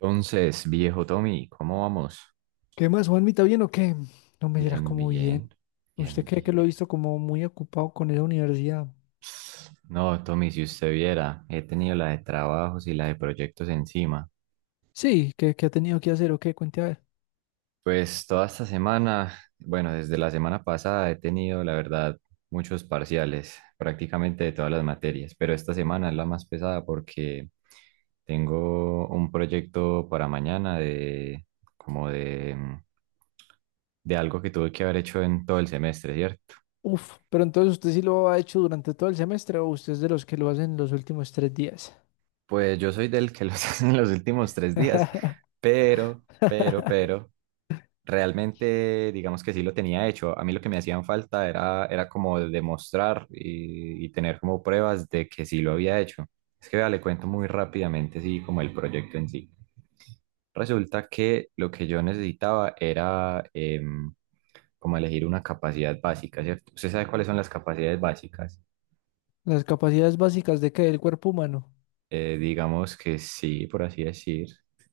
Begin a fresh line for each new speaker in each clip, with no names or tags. Entonces, viejo Tommy, ¿cómo vamos?
¿Qué más, Juanmita? ¿Bien o qué? No me dirá
Bien,
como
bien,
bien. ¿Usted
bien,
cree que lo
bien.
he visto como muy ocupado con esa universidad?
No, Tommy, si usted viera, he tenido la de trabajos y la de proyectos encima.
Sí, ¿qué ha tenido que hacer o qué? Cuente a ver.
Pues toda esta semana, bueno, desde la semana pasada he tenido, la verdad, muchos parciales, prácticamente de todas las materias, pero esta semana es la más pesada porque tengo un proyecto para mañana de como de, de algo que tuve que haber hecho en todo el semestre, ¿cierto?
Uf, pero entonces usted sí lo ha hecho durante todo el semestre o usted es de los que lo hacen los últimos tres días.
Pues yo soy del que los hace en los últimos tres días, pero, pero, pero, realmente digamos que sí lo tenía hecho. A mí lo que me hacían falta era como demostrar y tener como pruebas de que sí lo había hecho. Es que vea, le cuento muy rápidamente, sí, como el proyecto en sí. Resulta que lo que yo necesitaba era como elegir una capacidad básica, ¿cierto? ¿Usted sabe cuáles son las capacidades básicas?
Las capacidades básicas de qué, del cuerpo humano.
Digamos que sí, por así decir.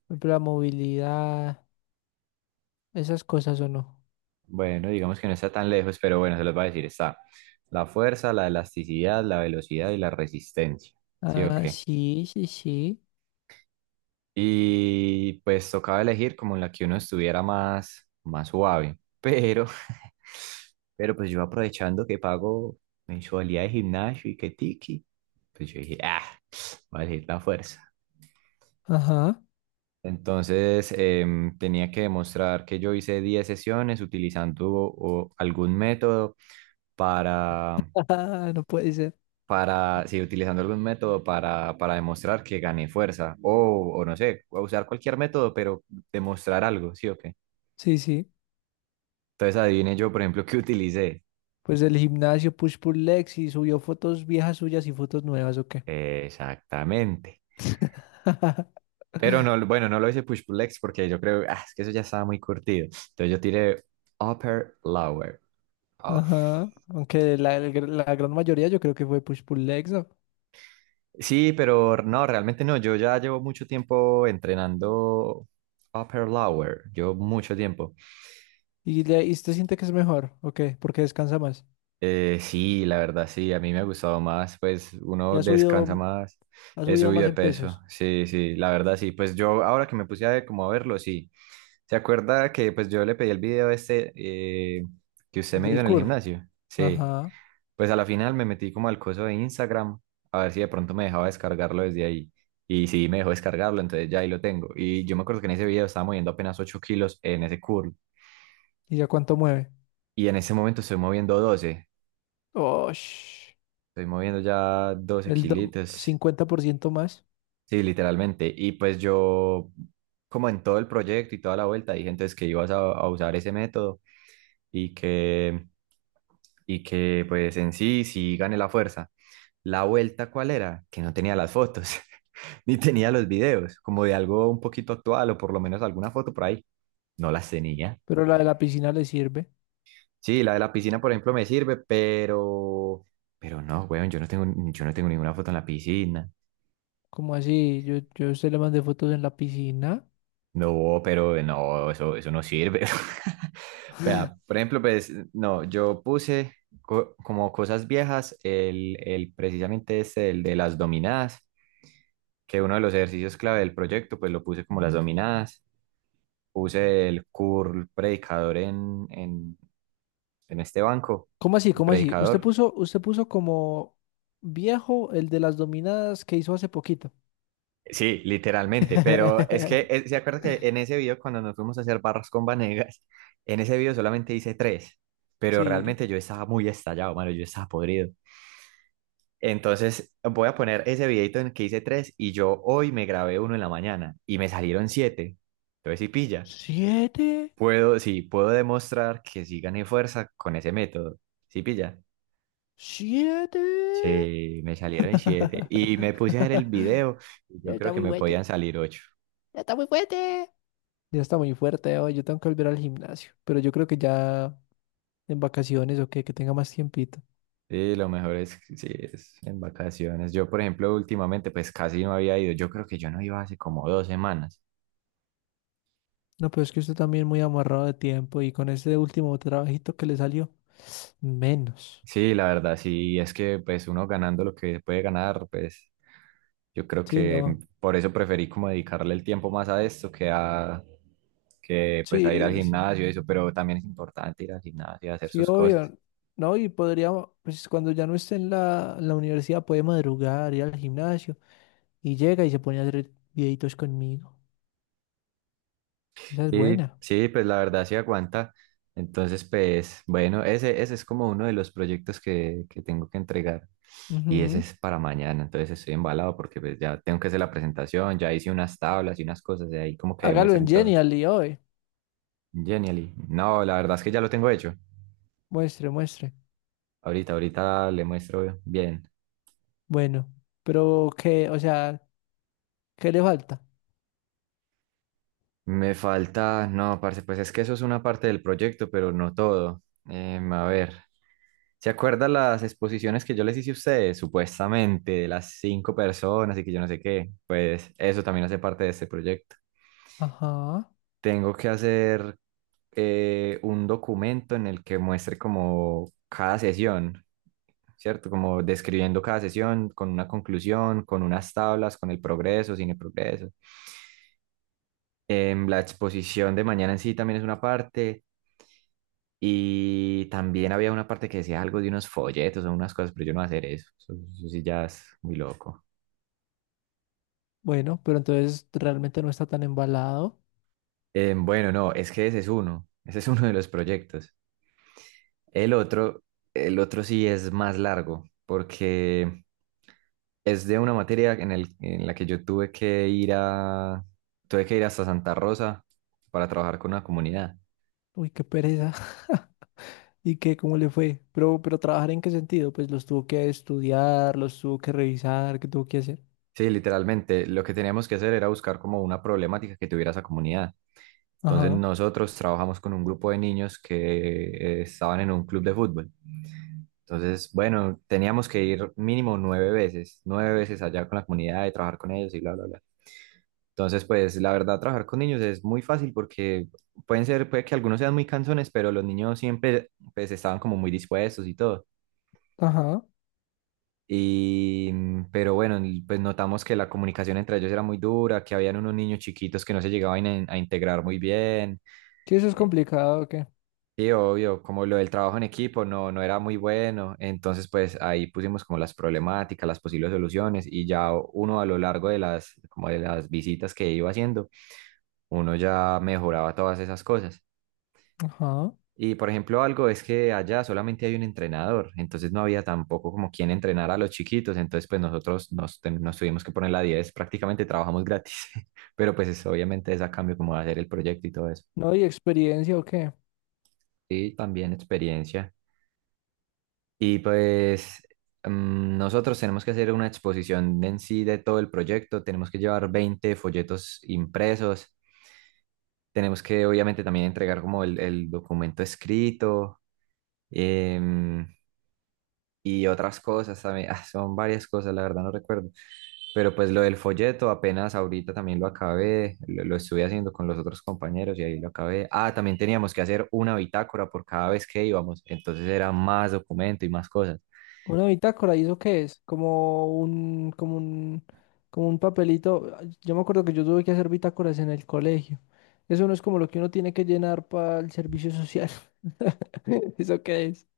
Por ejemplo, la movilidad, esas cosas o no.
Bueno, digamos que no está tan lejos, pero bueno, se los va a decir, está la fuerza, la elasticidad, la velocidad y la resistencia. ¿Sí o
Ah,
qué?
sí, sí, sí.
Y pues tocaba elegir como en la que uno estuviera más, más suave. Pero, pero pues yo aprovechando que pago mensualidad de gimnasio y que tiki, pues yo dije, ah, voy a elegir la fuerza.
Ajá.
Entonces tenía que demostrar que yo hice 10 sesiones utilizando algún método para
No puede ser.
para, si utilizando algún método para demostrar que gané fuerza, o no sé, o usar cualquier método, pero demostrar algo, ¿sí o qué?
Sí, sí.
Entonces adivine yo, por ejemplo, qué utilicé.
Pues el gimnasio, push pull legs y subió fotos viejas suyas y fotos nuevas, ¿o qué?
Exactamente. Pero no, bueno, no lo hice push pull legs porque yo creo, ah, es que eso ya estaba muy curtido. Entonces yo tiré upper lower. Oh.
Ajá. Aunque la gran mayoría yo creo que fue push pull legs, ¿no?
Sí, pero no, realmente no. Yo ya llevo mucho tiempo entrenando upper lower. Llevo mucho tiempo.
¿Y, y usted siente que es mejor, o qué? Porque descansa más.
Sí, la verdad sí, a mí me ha gustado más, pues
Y
uno descansa más,
ha
he
subido
subido
más
de
en
peso,
pesos.
sí, sí, la verdad sí, pues yo ahora que me puse a ver, como a verlo, sí, ¿se acuerda que pues yo le pedí el video este que usted
El
me hizo
del
en el
curl.
gimnasio? Sí,
Ajá.
pues a la final me metí como al coso de Instagram, a ver si de pronto me dejaba descargarlo desde ahí, y sí, me dejó descargarlo, entonces ya ahí lo tengo, y yo me acuerdo que en ese video estaba moviendo apenas 8 kilos en ese curl,
¿Y ya cuánto mueve?
y en ese momento estoy moviendo 12.
Oh,
Estoy moviendo ya doce kilitos
50% más.
Sí, literalmente. Y pues yo, como en todo el proyecto y toda la vuelta, dije entonces que ibas a usar ese método y y que pues en sí, sí gané la fuerza. La vuelta, ¿cuál era? Que no tenía las fotos, ni tenía los videos, como de algo un poquito actual o por lo menos alguna foto por ahí. No las tenía.
Pero la de la piscina le sirve.
Sí, la de la piscina, por ejemplo, me sirve, pero no, weón, yo no tengo ninguna foto en la piscina.
Como así? Yo a usted le mandé fotos en la piscina.
No, pero no, eso no sirve. Vea, por ejemplo, pues no, yo puse como cosas viejas el precisamente este, el de las dominadas, que uno de los ejercicios clave del proyecto, pues lo puse como las dominadas, puse el curl predicador en este banco,
¿Cómo así?
el
¿Cómo así? Usted
predicador.
puso, usted puso como viejo el de las dominadas que hizo hace poquito.
Sí, literalmente, pero es que, ¿se acuerda que en ese video cuando nos fuimos a hacer barras con Vanegas, en ese video solamente hice tres, pero
Sí.
realmente yo estaba muy estallado, mano, yo estaba podrido. Entonces voy a poner ese videito en el que hice tres y yo hoy me grabé uno en la mañana y me salieron siete. Entonces sí pilla.
Siete,
Puedo, sí, puedo demostrar que sí gané fuerza con ese método. Sí pilla.
siete.
Sí, me salieron siete y me puse a ver el video y yo
Ya está
creo que
muy
me podían
fuerte,
salir ocho.
ya está muy fuerte. Ya está muy fuerte hoy. Yo tengo que volver al gimnasio. Pero yo creo que ya en vacaciones o que tenga más tiempito.
Sí, lo mejor es, sí, es en vacaciones. Yo, por ejemplo, últimamente pues casi no había ido. Yo creo que yo no iba hace como 2 semanas.
No, pero es que usted también muy amarrado de tiempo y con ese último trabajito que le salió, menos.
Sí, la verdad, sí, es que pues uno ganando lo que puede ganar, pues yo creo
Sí,
que
no.
por eso preferí como dedicarle el tiempo más a esto que a que pues a ir al
Sí, sí.
gimnasio y eso, pero también es importante ir al gimnasio y hacer
Sí,
sus cosas.
obvio. No, y podríamos, pues cuando ya no esté en la universidad, puede madrugar, ir al gimnasio y llega y se pone a hacer videitos conmigo. Esa es
Sí,
buena.
sí, pues la verdad sí aguanta. Entonces, pues bueno, ese es como uno de los proyectos que tengo que entregar y ese
Ujú.
es para mañana, entonces estoy embalado porque pues ya tengo que hacer la presentación, ya hice unas tablas y unas cosas de ahí como que
Hágalo en
demuestren todo.
Genial y hoy.
Genially. No, la verdad es que ya lo tengo hecho.
Muestre, muestre.
Ahorita le muestro bien.
Bueno, pero qué o sea, ¿qué le falta?
Me falta, no, parce, pues es que eso es una parte del proyecto, pero no todo. A ver, ¿se acuerda las exposiciones que yo les hice a ustedes? Supuestamente, de las 5 personas y que yo no sé qué. Pues eso también hace parte de este proyecto.
Ajá.
Tengo que hacer un documento en el que muestre como cada sesión, ¿cierto? Como describiendo cada sesión con una conclusión, con unas tablas, con el progreso, sin el progreso. La exposición de mañana en sí también es una parte. Y también había una parte que decía algo de unos folletos o unas cosas, pero yo no voy a hacer eso. Eso sí ya es muy loco.
Bueno, pero entonces realmente no está tan embalado.
Bueno, no, es que ese es uno. Ese es uno de los proyectos. El otro, el otro sí es más largo, porque es de una materia en la que yo tuve que tuve que ir hasta Santa Rosa para trabajar con una comunidad.
Uy, qué pereza. ¿Y qué? ¿Cómo le fue? ¿Pero, pero trabajar en qué sentido? Pues los tuvo que estudiar, los tuvo que revisar, ¿qué tuvo que hacer?
Sí, literalmente, lo que teníamos que hacer era buscar como una problemática que tuviera esa comunidad. Entonces
Ajá,
nosotros trabajamos con un grupo de niños que estaban en un club de fútbol. Entonces, bueno, teníamos que ir mínimo 9 veces, 9 veces allá con la comunidad y trabajar con ellos y bla, bla, bla. Entonces, pues la verdad, trabajar con niños es muy fácil porque pueden ser, puede que algunos sean muy cansones, pero los niños siempre, pues, estaban como muy dispuestos y todo.
ajá.
Y, pero bueno, y, pues notamos que la comunicación entre ellos era muy dura, que habían unos niños chiquitos que no se llegaban a a integrar muy bien.
Sí, eso es complicado, ¿o qué?
Sí, obvio, como lo del trabajo en equipo no, no era muy bueno, entonces pues ahí pusimos como las problemáticas, las posibles soluciones y ya uno a lo largo de las, como de las visitas que iba haciendo, uno ya mejoraba todas esas cosas.
Ajá.
Y por ejemplo algo es que allá solamente hay un entrenador, entonces no había tampoco como quien entrenar a los chiquitos, entonces pues nosotros nos tuvimos que poner la 10, prácticamente trabajamos gratis, pero pues obviamente es a cambio como de hacer el proyecto y todo eso.
No, y experiencia, ¿o qué?
Y también experiencia. Y pues nosotros tenemos que hacer una exposición en sí de todo el proyecto, tenemos que llevar 20 folletos impresos, tenemos que obviamente también entregar como el documento escrito em, y otras cosas también. Ah, son varias cosas, la verdad no recuerdo, pero pues lo del folleto apenas ahorita también lo acabé, lo estuve haciendo con los otros compañeros y ahí lo acabé. Ah, también teníamos que hacer una bitácora por cada vez que íbamos, entonces era más documento y más cosas.
Una bitácora, ¿y eso qué es? Como un, como un, como un papelito. Ah, yo me acuerdo que yo tuve que hacer bitácoras en el colegio. Eso no es como lo que uno tiene que llenar para el servicio social. ¿Eso qué es?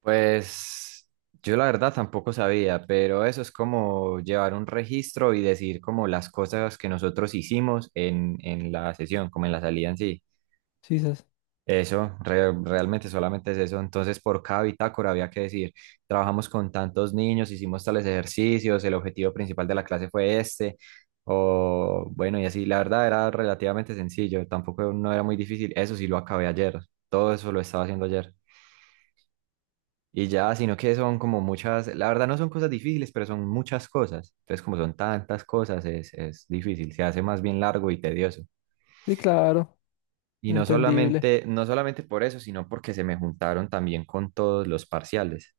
Pues yo la verdad tampoco sabía, pero eso es como llevar un registro y decir como las cosas que nosotros hicimos en la sesión, como en la salida en sí.
Sí, sas.
Eso, realmente solamente es eso. Entonces, por cada bitácora había que decir, trabajamos con tantos niños, hicimos tales ejercicios, el objetivo principal de la clase fue este, o bueno, y así, la verdad era relativamente sencillo, tampoco no era muy difícil. Eso sí lo acabé ayer, todo eso lo estaba haciendo ayer. Y ya, sino que son como muchas, la verdad no son cosas difíciles, pero son muchas cosas. Entonces, como son tantas cosas, es difícil, se hace más bien largo y tedioso.
Sí, claro,
Y no
entendible.
solamente, no solamente por eso, sino porque se me juntaron también con todos los parciales.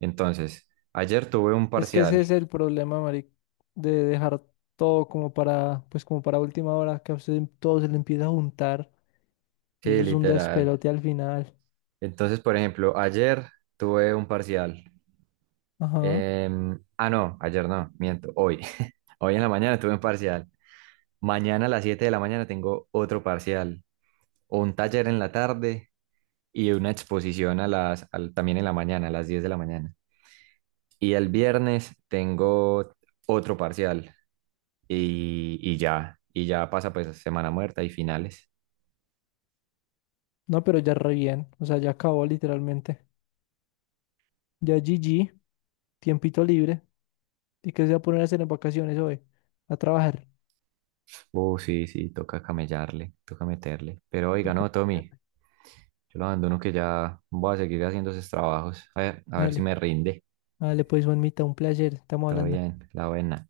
Entonces, ayer tuve un
Es que ese
parcial,
es el problema, Mari, de dejar todo como para, pues como para última hora, que a usted todo se le empieza a juntar y
sí,
eso es un
literal.
despelote al final.
Entonces, por ejemplo, ayer tuve un parcial.
Ajá.
No, ayer no, miento, hoy. Hoy en la mañana tuve un parcial. Mañana a las 7 de la mañana tengo otro parcial o un taller en la tarde y una exposición también en la mañana, a las 10 de la mañana. Y el viernes tengo otro parcial y ya pasa pues semana muerta y finales.
No, pero ya re bien. O sea, ya acabó literalmente. Ya GG, tiempito libre. ¿Y qué se va a poner a hacer en vacaciones hoy? A trabajar.
Sí, sí, toca camellarle, toca meterle. Pero oiga,
Toca.
no, Tommy, yo lo abandono que ya voy a seguir haciendo esos trabajos. A ver si
Dale,
me rinde.
dale, pues, Juanmita, un placer. Estamos
Todo
hablando.
bien, la buena.